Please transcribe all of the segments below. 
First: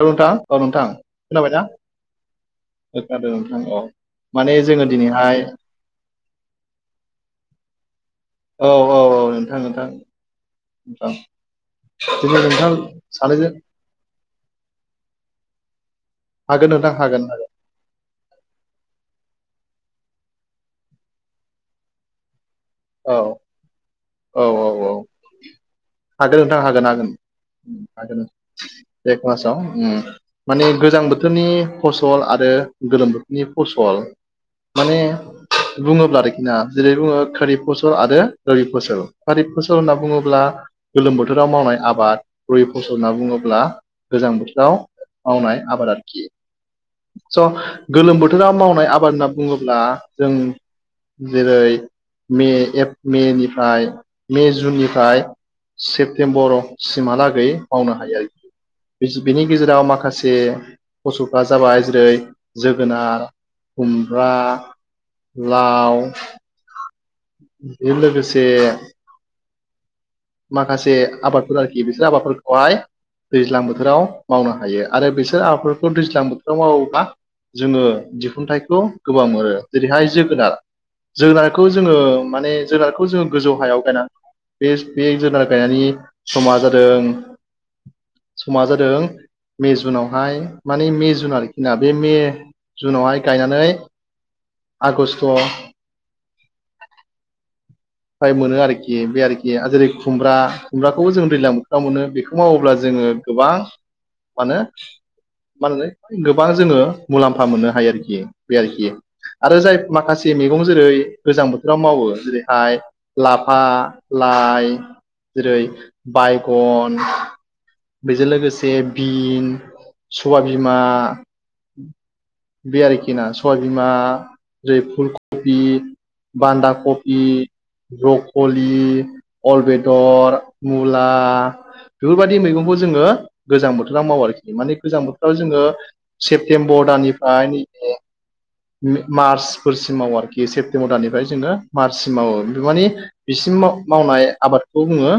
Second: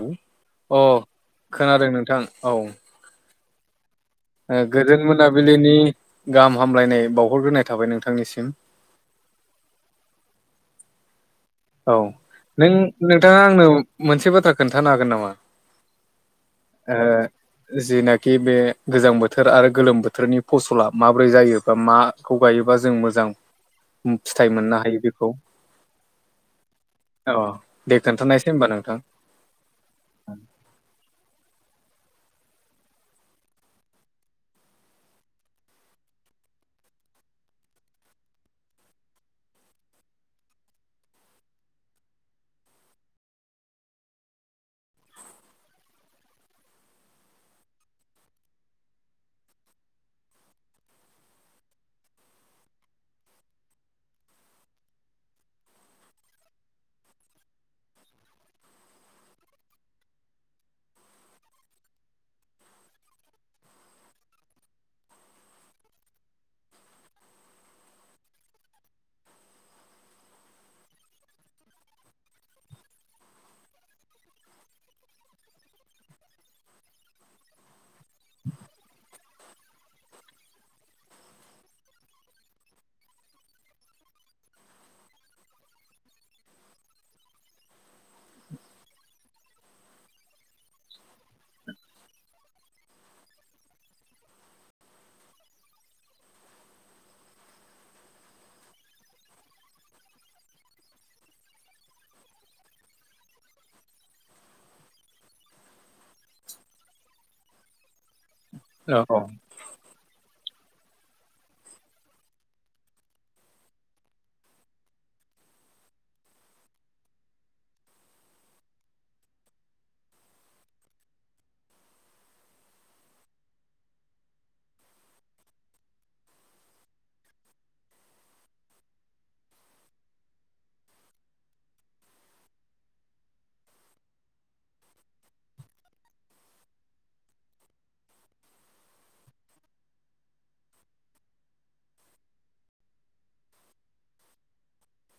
औ अ नोंथां औ नोंथां खोनाबायना? खोनादों नोंथां खोनादों नोंथां अ। ओ गोदोन मोनाबिलिनि गाहाम हामलायनाय बावहरग्रोनाय थाबाय नोंथांनिसिम। औ औ औ नोंथां नोंथां ओं। औ नों नोंथाङा आंनो मोनसे बाथ्रा खोनन्थानो हागोन नामा? हागोन नोंथां हागोन हागोन। जेनाखि बे गोजां बोथोर आरो गोलोम बोथोरनि फसला माबोरै जायो एबा मा खौ गायोबा जों औ मोजां औ फिथाइ औ मोननो औ हायो बेखौ? हागोन नोंथां हागोन हागोन अ दे हागोन खोन्थानायसै होनबा नोंथां बे क्लाासाव उम। माने गोजां बोथोरनि फसल आरो गोलोम बोथोरनि फसल। माने बुङोब्ला आरोखि ना जेरै बुङो खोरिब फसल आरो दोहिब फसल फारिब फसल होनना बुङोब्ला? गोलोम बोथोराव मावनाय आबाद दोहि फसल होनना बुङोब्ला गोजां बोथोराव मावनाय आबाद आरोखि। स' गोलोम बोथोराव मावनाय आबाद होनना बुङोब्ला जों जिरै मे एफ मेनिफ्राय मे जुननिफ्राय सेप्तेम्बरसिमहालागै मावनो हायो आरो बिस बेनि गेजेराव माखासे फसलफ्रा जाबाय जेरै जोगोनार, खुमब्रा, लाव, बिजों लोगोसे माखासे आबादफोर आरोखि बिसोर आबादफोरखौहाय दैज्लां बोथोराव मावनो हायो। आरो बिसोर आबादफोरखौ दैज्लां बोथोराव मावोब्ला जोङो दिहुनथाइखौ गोबां मोनो जेरैहाय जोगोनार जोगोनारखौ जोङो माने जोगुनारखौ जोङो गोजौ हायाव गायना बे बे जोगोनार गायनायनि समा जादों समा जादों मे जुनावहाय माने मे जुन आरोखि ना बे मे जुनावहाय गायनानै आगषट' फमाय मोनो आरोखि बे आरोखि जेरै खुमब्रा खुमब्राखौबो जों दैज्लां बोथोराव मोनो बेखौ मावोब्ला जोङो गोबां मानो मानो गोबां जोङो मुलाम्फा मोननो हायो आरोखि बे आरोखि औ औ आरो जाय माखासे मैगं जेरै गोजां बोथोराव मावो जेरै [unintelligible] लाफा लाइ जेरै बायगन बेजों लोगोसे बिन सबाइ बिमा बे आरोखि ना सबाइबिमा जेरै फुल कबि बान्दा कफि ब्रकलि, अल बेदर, मुला, बेफोरबायदि मैगंखौ जोङो गोजां बोथोराव मावो आरोखि माने गोजां बोथोराव जोङो सेप्तेम्बर दाननिफ्राय नैबे मार्चफोरसिम मावो आरोखि सेप्तेम्बर दाननिफ्राय जोङो मार्चसिम मावो माने बिसिम मावनाय आबादखौ बुङो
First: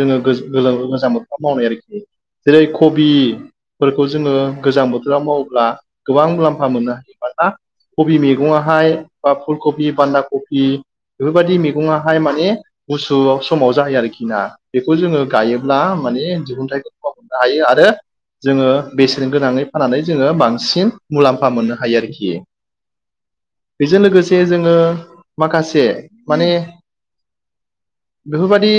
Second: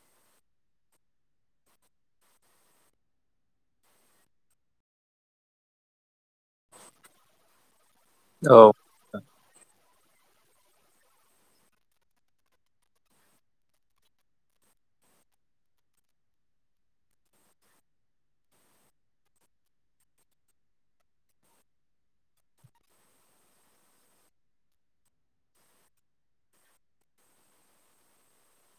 जोङो गोलोम गोजां बोथा मावनाय आरोखि। जेरै कबिफोरखौ जोङो गोजां बोथोराव मावोब्ला गोबां मुलाम्फा मोननो हायो बा ना कबि औ मैगङावहाय बा ओ फुलकबि बान्दा कबि बेफोरबायदि मैगङाहाय माने गुसु समाव जायो आरोखि ना बेखौ जोङो गायोब्ला माने दिहुनथायफ्रा खम हायो आरो जोङो बेसेन गोनाङै फाननानै जोङो बांसिन मुलाम्फा मोननो हायो आरोखि। बेजों लोगोसे जोङो माखासे माने [inaudible] बेफोरबायदि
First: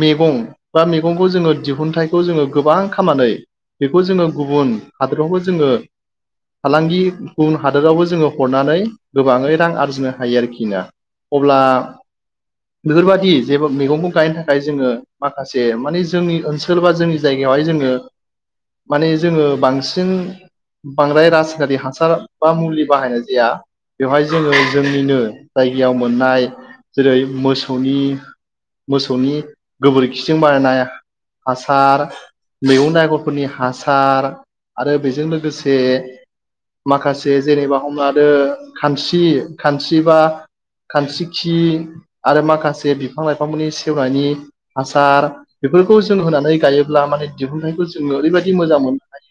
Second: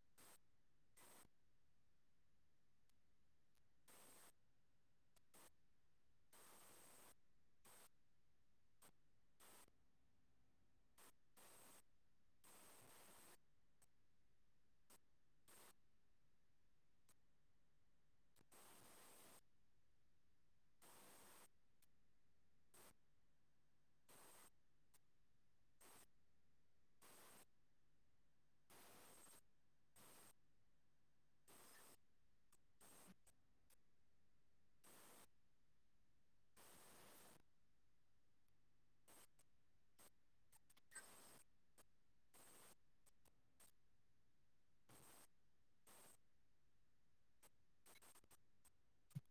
मैगं बा मैगंखौ जोङो दिहुनथाइखौ जोङो गोबां खामनानै बेखौ जोङो गुबुन हादोरावबो जोङो फालांगि गुबुन हादोरावबो जोङो हरनानै गोबाङै रां आरजिनो हायो आरोखि ना। अब्ला बेफोरबादि जेबो मैगंखौ गायनो थाखाय जोङो माखासे माने जोंनि ओनसोल बा जोंनि जायगायावहाय जोङो माने जोङो बांसिन बांद्राय रास नारि हासार बा मुलि बाहायनाय जाया। बेवहाय जोङो जोंनिनो जायगायाव मोननाय जेरै मोसौनि मोसौनि गोबोरखिजों बानायनाय हासार मैगं आगरफोरनि हासार आरो बेजों लोगोसे माखासे जेनेबा हमनालादो आरो खानस्रि खानस्रि बा खानस्रि खि आरो माखासे बिफां लाइफांफोरनि सेवनायनि हासार बेफोरखौ जों होनानै गायोब्ला माने दिहुनथाइखौ जोङो ओरैबायदि मोजां मोननो हायो।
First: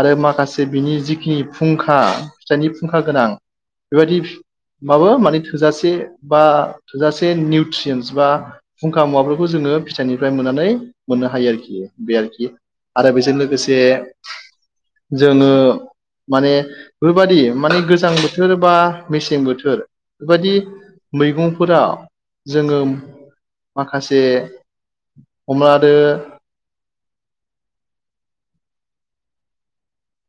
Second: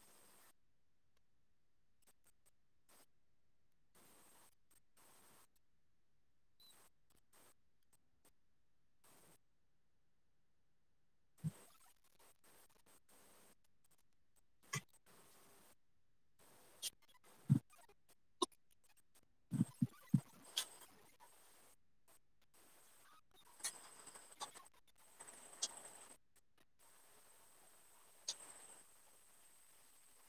आरो माखासे बिनि जि खिनि फुंखा फिथाइनि फुंखा गोनां बेबायदि बाबो माने थोजासे बा थोजासे निउट्रियन्स बा फुंखा मुवाफोरखौ जोङो फिथाइनिफ्राय मोननानै मोननो हायो आरोखि बे आरोखि। आरो बेजों लोगोसे जोङो माने बेफोरबायादि माने गोजां बोथोर बा मेसें बोथोर बेफोरबायादि मैगंफोरा जोङो माखासे हमनालादो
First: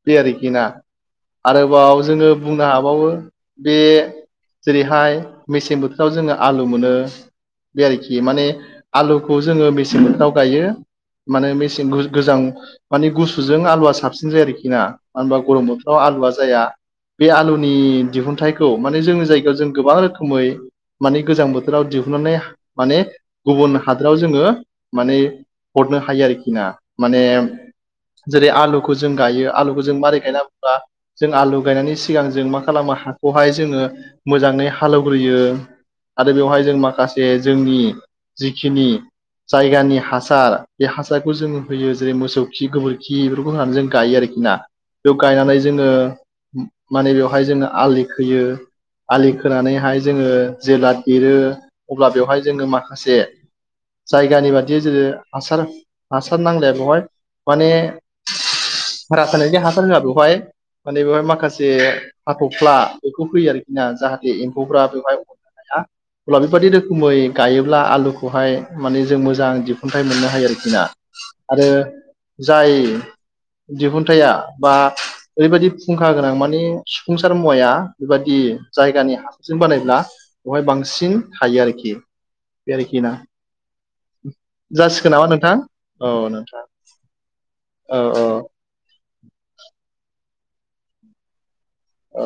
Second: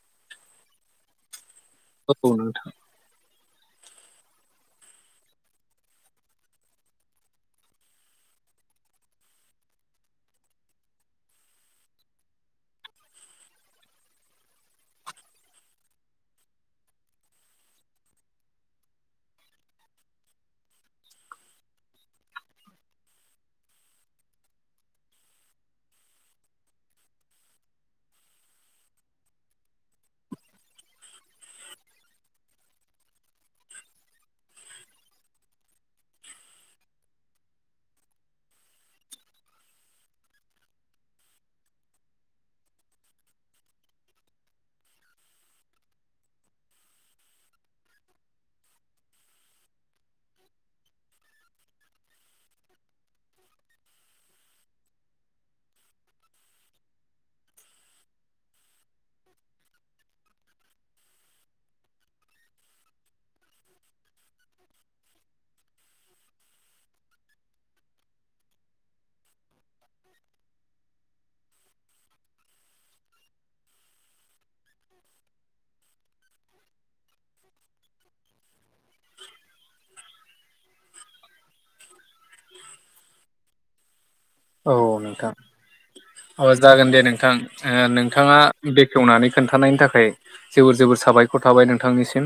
बे आरोखि ना आरोबाव औ जोङो नोंथां बुंनो हाबावो बे जेरैहाय मेसें बोथोराव जोङो आलु मोनो बे आरोखि माने आलुखौ जोङो मेसें बोथोराव गायो माने मेसें गोजां माने गुसुजों आलुवा साबसिन जायो आरोखि ना मानो होनबा गरम बोथोराव आलुआ जाया बे आलुनि दिहुनथाइखौ माने जोंनि जायगायाव जों गोबां रोखोमै माने गोजां बोथोराव दिहुननानै माने गुबुन हादोराव जोङो माने हरनो हायो आरोखि ना माने जेरै आलुखौ जों गायो। आलुखौ जों मारै गायनांगौ होब्ला। जों आलु गायनायनि सिगां जों मा खालामो हाखौहाय जोंङो मोजांङै हालएवग्रोयो। आरो बेवहाय जों माखासे जोंनि जिखिनि। जायगानि हासार बे हासारखौ जों होयो जेरै मोसौ खि गोबोरखि बेफोरखौ होनानै जों गायो आरोखि। ना बेयाव गायनानै जोंङो माने बेवहाय जोङो आलि खोयो। आलि खोनानैहाय जोंङो जेला दरो अब्ला बेवहाय जोंङो माखासे। जायगानि बादि जेरै हासार हासार नांलाया बेवहाय माने रासायनायारि हासार हाया बेवहाय। माने बेवहाय माखासे हाथ'फ्ला बेखौ होयो आरोखि ना जाहाथे एम्फौफ्रा बेवहाय नोंथां अब्ला बेबादि रोखोमै गायोब्ला आलुखौहाय माने जों मोजां दिहुनथाइ मोननो हायो आरोखि ना। आरो जाय दिहुनथाइया बा ओरैबायाददि फुंखा गोनां माने सुफुंसार मुवाया बेबायदि जायगानि हा सारजों बानायब्ला बेवहाय बांसिन थायो आरोखि बे आरोखि ना। [inaudible] औ नोंथां औ जागोन दे नोंथां ओ औ नोंथाङा। बेखेवनानै खोन्थानायनि थाखाय जोबोर जोबोर साबायखर थाबाय नोंथांनिसिम। औ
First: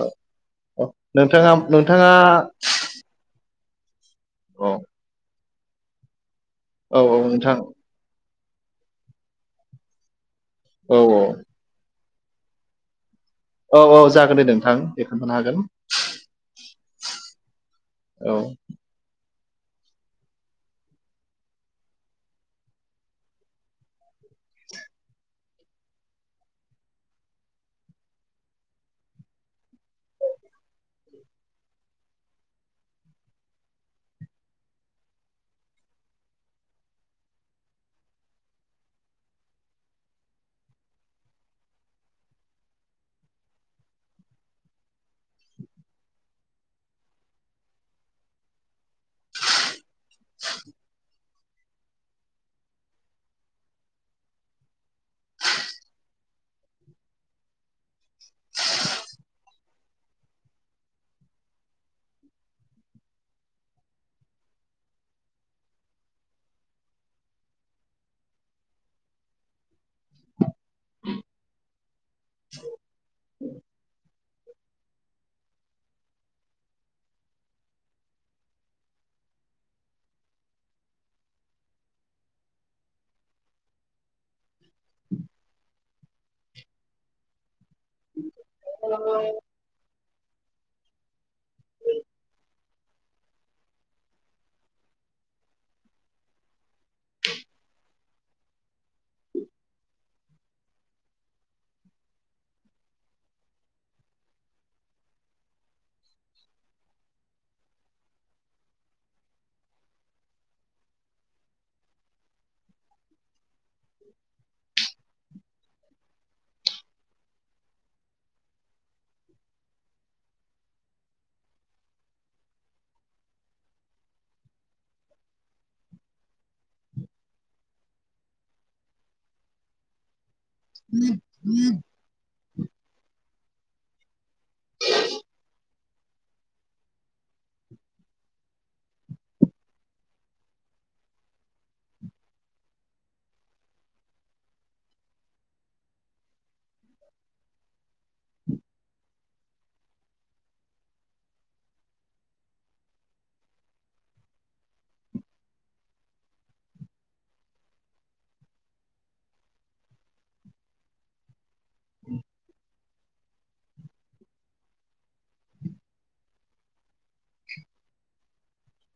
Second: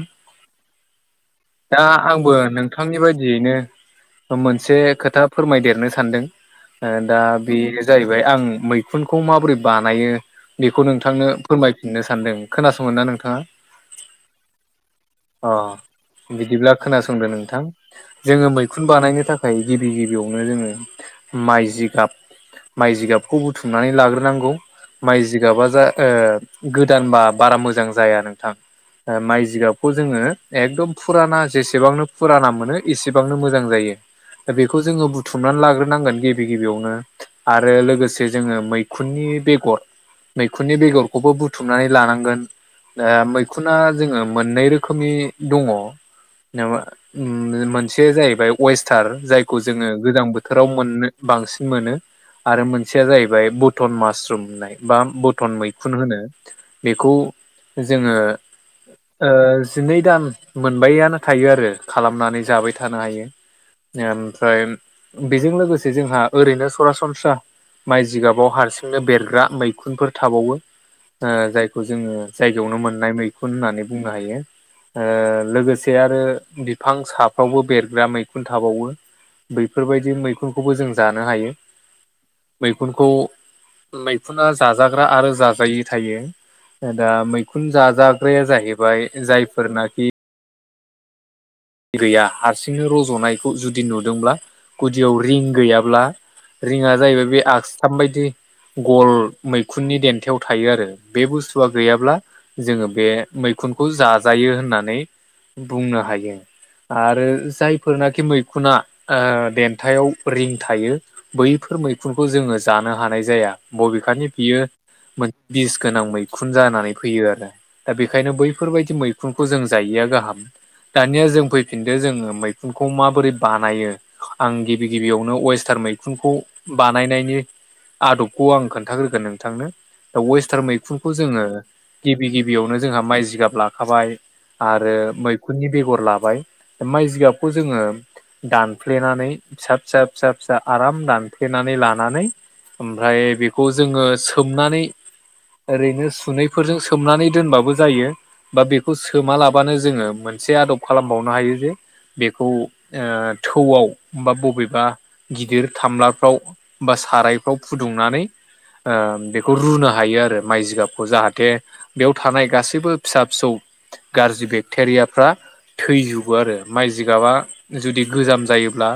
औ नोंथाङा दा नोंथाङा आंबो नोंथांनि बायदियैनो औ मोनसे खोथा फोरमायदेरनो सानदों। औ दा औ बे नोंथां जाहैबाय आं मैखुनखौ माबोरै बानायो बेखौ औ नोंथांनो फोरमायफिननो सानदों खोनासंगोनना नोंथाङा? औ औ जागोन दे नोंथां बे खोन्थानो अ हागोन। बिदिब्ला खोनासंदो नोंथां औ जोंङो मै बिखुन बानायनो थाखाय गिबि गिबियावनो जोंङो माइ जिगाब माइ जिगाबखौ बुथुमनानै लाग्रोनांगौ। माइ जिगाबा जा गोदानबा बारा मोजां जाया नोंथां। ओ माइ जिगाबखौ जोंङो एकदम फुराना जेसेबांनो फुराना मोनो एसेबांनो मोजां जायो। दा बेखौ जोंङो बुथुमनानै लाग्रोनांगोन गि गिबि गिबियावनो आरो लोगोसे जोंङो मैखुननि बेगर मैखुननि बेगरखौबो बुथुमनानै लानांगोन। द मैखुना जोंङो मोननै रोखोमनि दङ। माबा ओम मोनसे जाहैबाय वेस्टार जायखौ जोंङो गोजां बोथोराव मोननो बांसिन मोनो। आरो मोनसेया जाहैबाय बथन मासरुम होननाय बा बथन मैखुन होनो। बेखौ जोंङो ओ जिनै दान मोनबाययानो थायो आरो खालामनानै जाबाय थानो हायो। ओमफ्राय बेजों लोगोसे जोंहा ओरैनो सरासनस्रा माइ जिगाबाव हारसिंनो बेरग्रा मै मैखुनफोर थाबावो जायखौ ओ जोंङो जायगायावनो मोननाय मैखुन होननानै बुंनो हायो। ओ लोगोसे आरो बिफां सफ्रावबो बेरग्रा मैखुन थाबावो। बैफोरबायदि मैखुनखौबो जों जानो हायो मैखुनखौ मैखुना जाजाग्रा आरो जाजायै थायो दा मैखुन जा जाग्राया जाहैबाय जायफोरनाखि गैया हारसिंनो रज'नायखौ जुदि नुदोंब्ला गुदियाव रिं गैयाब्ला रिङा जाहैबाय बे आगसथाम बायदि गल मैखुननि देन्थायाव थायो आरो बे बुस्थुआ गैयाब्ला जोंङो बे मैखुनखौ जाजायो होननानै बुंनो हायो। आरो जायफोरनाखि मैखुना देन्थायाव रिं थायो बैफोर मैखुनखौ जोंङो जानो हानाय जाया। बबेखानि बियो मोनसे बिस गोनां मैखुन जानानै फैयो आरो दा बेखायनो बैफोरबायदि मैखुनखौ जों जायैया गाहाम दानिया जों फैफिनदो जोङो मैखुनखौ माबोरै बानायो आं गिबि गिबियावनो वेस्टार्न मैखुनखौ बानायनायनि आदबखौ आं खोन्थाग्रोगोन नोंथांनो दा वेस्टार्न मै खुनखौ जोङो गिबि गिबियावनो जोंहा माइ जिगाब लाखाबाय आरो मैखुननि बेगर लाबाय माइ जिगाबखौ जोङो दानफ्लेनानै फिसा-फिसा-फिसा-फिसा आराम दानफ्लेनानै लानानै ओमफ्राय बेखौ जोंङो सोमनानै ओरैनो सुनैफोरजों सोमनानै दोनबाबो जायो। बा बेखौ सोमा लाबानो जोंङो मोनसे आदब खालामबावनो हायो जे बेखौ थौआव बा बबेबा गिदिर थामलाफ्राव बा सारायफ्राव फुदुंनानै ओ बेखौ रुनो हायो आरो माइ जिगाबखौ जाहाथे बेयाव थानाय गासैबो फिसा फिसौ गाज्रि बेक्टेरियाफ्रा थैजोबो आरो माइ जिगाबा जुदि गोजाम जायोब्ला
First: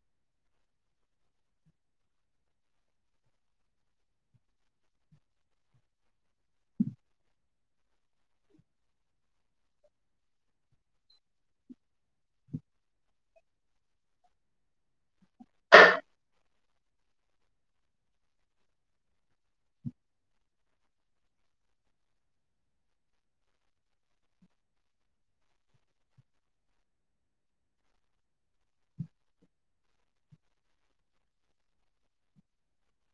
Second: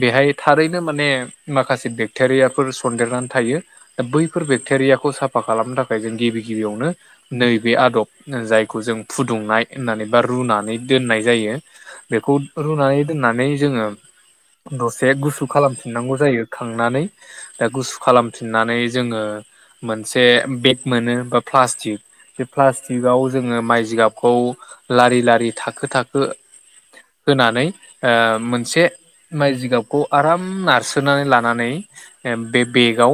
बेहाय थारैनो माने माखासे बेक्टेरियाफोर सन्देरनानै थायो बैफोर बेक्टेरियाखौ साफा खालामनो थाखाय जों गिबि गिबियावनो नैबे आदब जायखौ जों फुदुंनाय होननानै बा रुनानै दोननाय जायो बेखौ रुनानै दोननानै जोङो दसे गुसु खालामफिननांगौ जायो खांनानै दा गुसु खालामफिननानै जोङो मोनसे बेग मोनो बा प्लास्टिक बे प्लास्टिकआव जोङो माइ जिगाबखौ लारि-लारि थाखो- थाखो होनानै ओ मोनसे माइ जिगाबखौ आराम नारसोनानै लानानै बे बेगाव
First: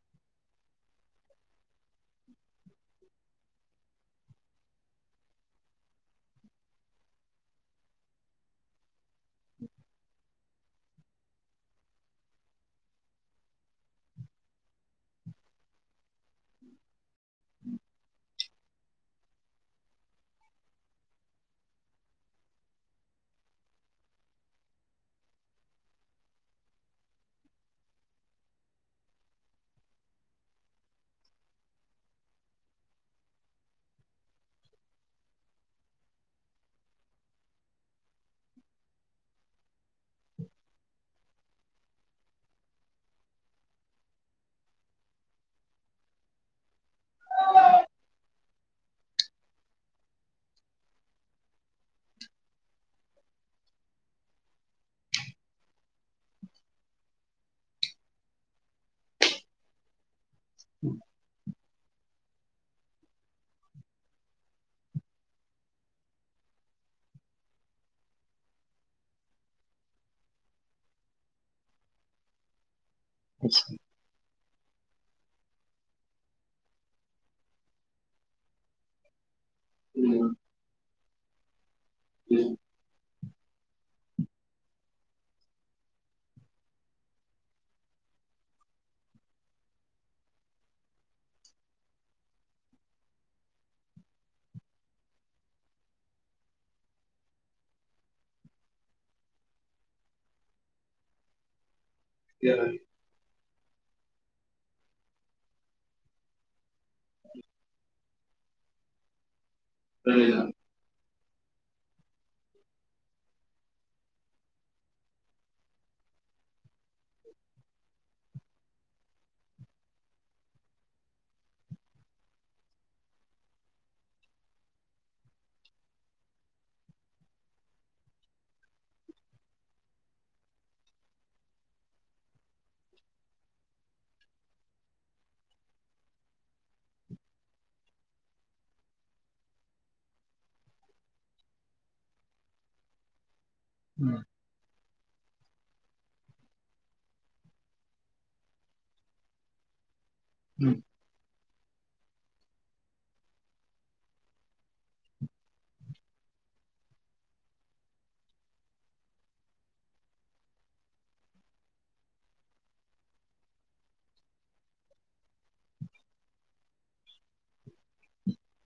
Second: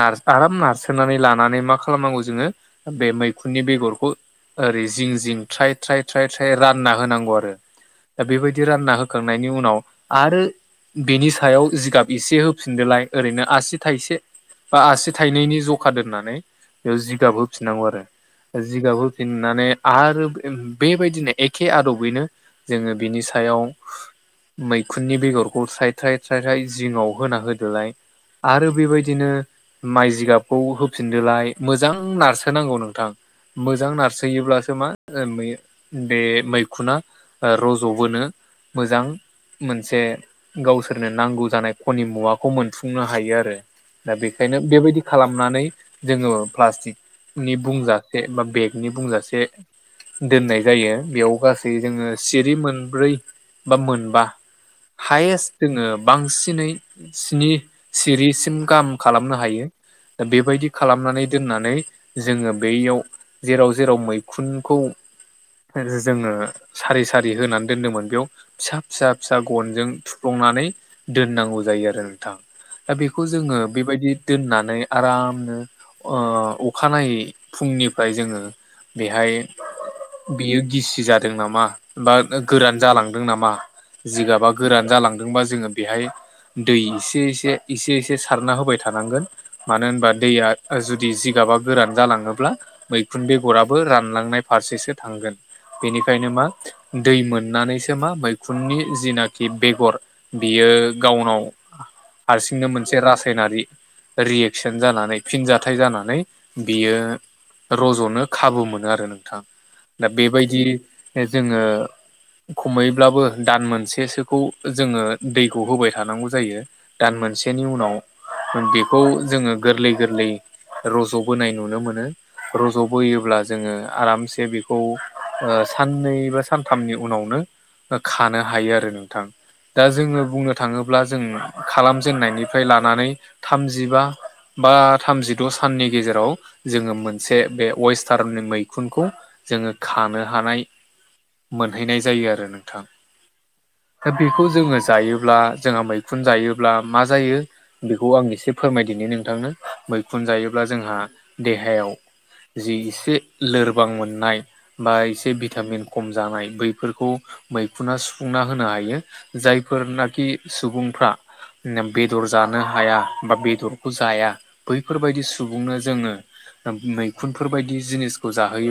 नार आराम नारसोनानै लानानै मा खालामनांगौ जोङो बे मैखुननि बेगरखौ ओरै जिं-जिं थ्राय-थ्राय-थ्राय-थ्राय रान ना होनांगौ आरो दा बेबायदि रानना होखांनायनि उनाव आरो बेनि सायाव जिगाब एसे होफिनदोलाय ओरैनो आसि थाइसे बा आसि थाइनैनि जखा दोननानै बेयाव जिगाब होफिननांगौ आरो। जिगाब होफिननानै आरो बेबायदिनो एखे आदबैनो जोङो बिनि सायाव मैखुननि बेगरखौ स्राय थ्राय -थ्राय-थ्रायहाय जिङाव होना होदोलाय आरो बेबायदिनो माइ जिगाबखौ होफिनदोलाय मोजां नारसोनांगौ नोंथां। मोजां नारसोयोब्लासो मा बे मैखुना ओ रज'बोनो मोजां मोनसे गावसोरनो नांगौ जानाय खनि मुवाखौ मोनफुंनो हायो आरो। दा बेखायनो बेबायदि खालामनानै जोङो प्लास्टिक नि बुंजासे बा बेगनि बुंजासे दोननाय जायो बेयाव गासै जोङो सिरि मोनब्रै बा मोनबा हायेस्ट जोङो बांसिनै स्नि सिरिसिम गाहाम खालामनो हायो। बेबायदि खालामनानै दोननानै जोङो बैयाव जेराव जेराव मैखुनखौ सानसे जोङो सारि सारि होनानै दोनदोंमोन बेयाव फिसा-फिसा-फिसा गनजों थुफ्लंनानै दोननांगौ जायो आरो नोंथां दा बे खौ जोङो बेबायदि दोननानै आरामनो ओ अखानायै फुंनिफ्राय जोङो बेहाय बियो गिसि जादों नामा बा उम, गोरान जालांदों नामा? जिगाबा गोरान जालांदोंबा जोङो बेहाय दै एस -एसे-एसे-एसे सारना होबाय थानांगोन। मानो होनबा दैया जुदि जिगाबा गोरान जालाङोब्ला मैखुन बेगराबो रानलांनाय फारसेसो थांगोन बेनिखायनो मा दै मोननानैसो मा मैखुननि जिनाखि बेगर बियो गावनाव हारसिंनो मोनसे रासायनारि रियेकसन जानानै फिनजाथाइ जानानै बियो रज'नो खाबु मोनो आरो नोंथां दा बेबायदि जोङो खमैब्लाबो दान मोनसेसोखौ जोङो दैखौ होबाय थानांगौ जायो। दान मोनसेनि उनाव बेखौ जोङो गोरलै गोरलै रज'बोनाय नुनो मोनो। रज'बोयोब्ला जोङो आरामसे बे खौ ओ साननै बा सानथामनि उनावनो खानो हायो आरो नोंथां। दा जोङो बुंनो थाङोब्ला जों खालामजेननायनिफ्राय लानानै थामजिबा बा थामजिद' साननि गेजेराव जोङो मोनसे बे वेस्टार्न मैखुनखौ जोङो खानो हानाय मोनहैनाय जायो आरो नोंथां। दा बेखौ जोङो जायोब्ला जोंहा मैखुन जायोब्ला मा जायो बेखौ आं एसे फोरमायदिनि नोंथांनो मै खुनजायोब्ला उम। जोंहा देहायाव जि एसे लोरबां मोननाय बा एसे भिटामिन खम जानाय बैफोरखौ मैखुना सुफुंना होनो हायो। जायफोरनाखि सुबुंफ्रा बेदर जानो हाया बा बेदरखौ जाया बैफोरबायदि सुबुंनो जोङो मैखुनफोरबायदि जिनिसखौ जाहोयो।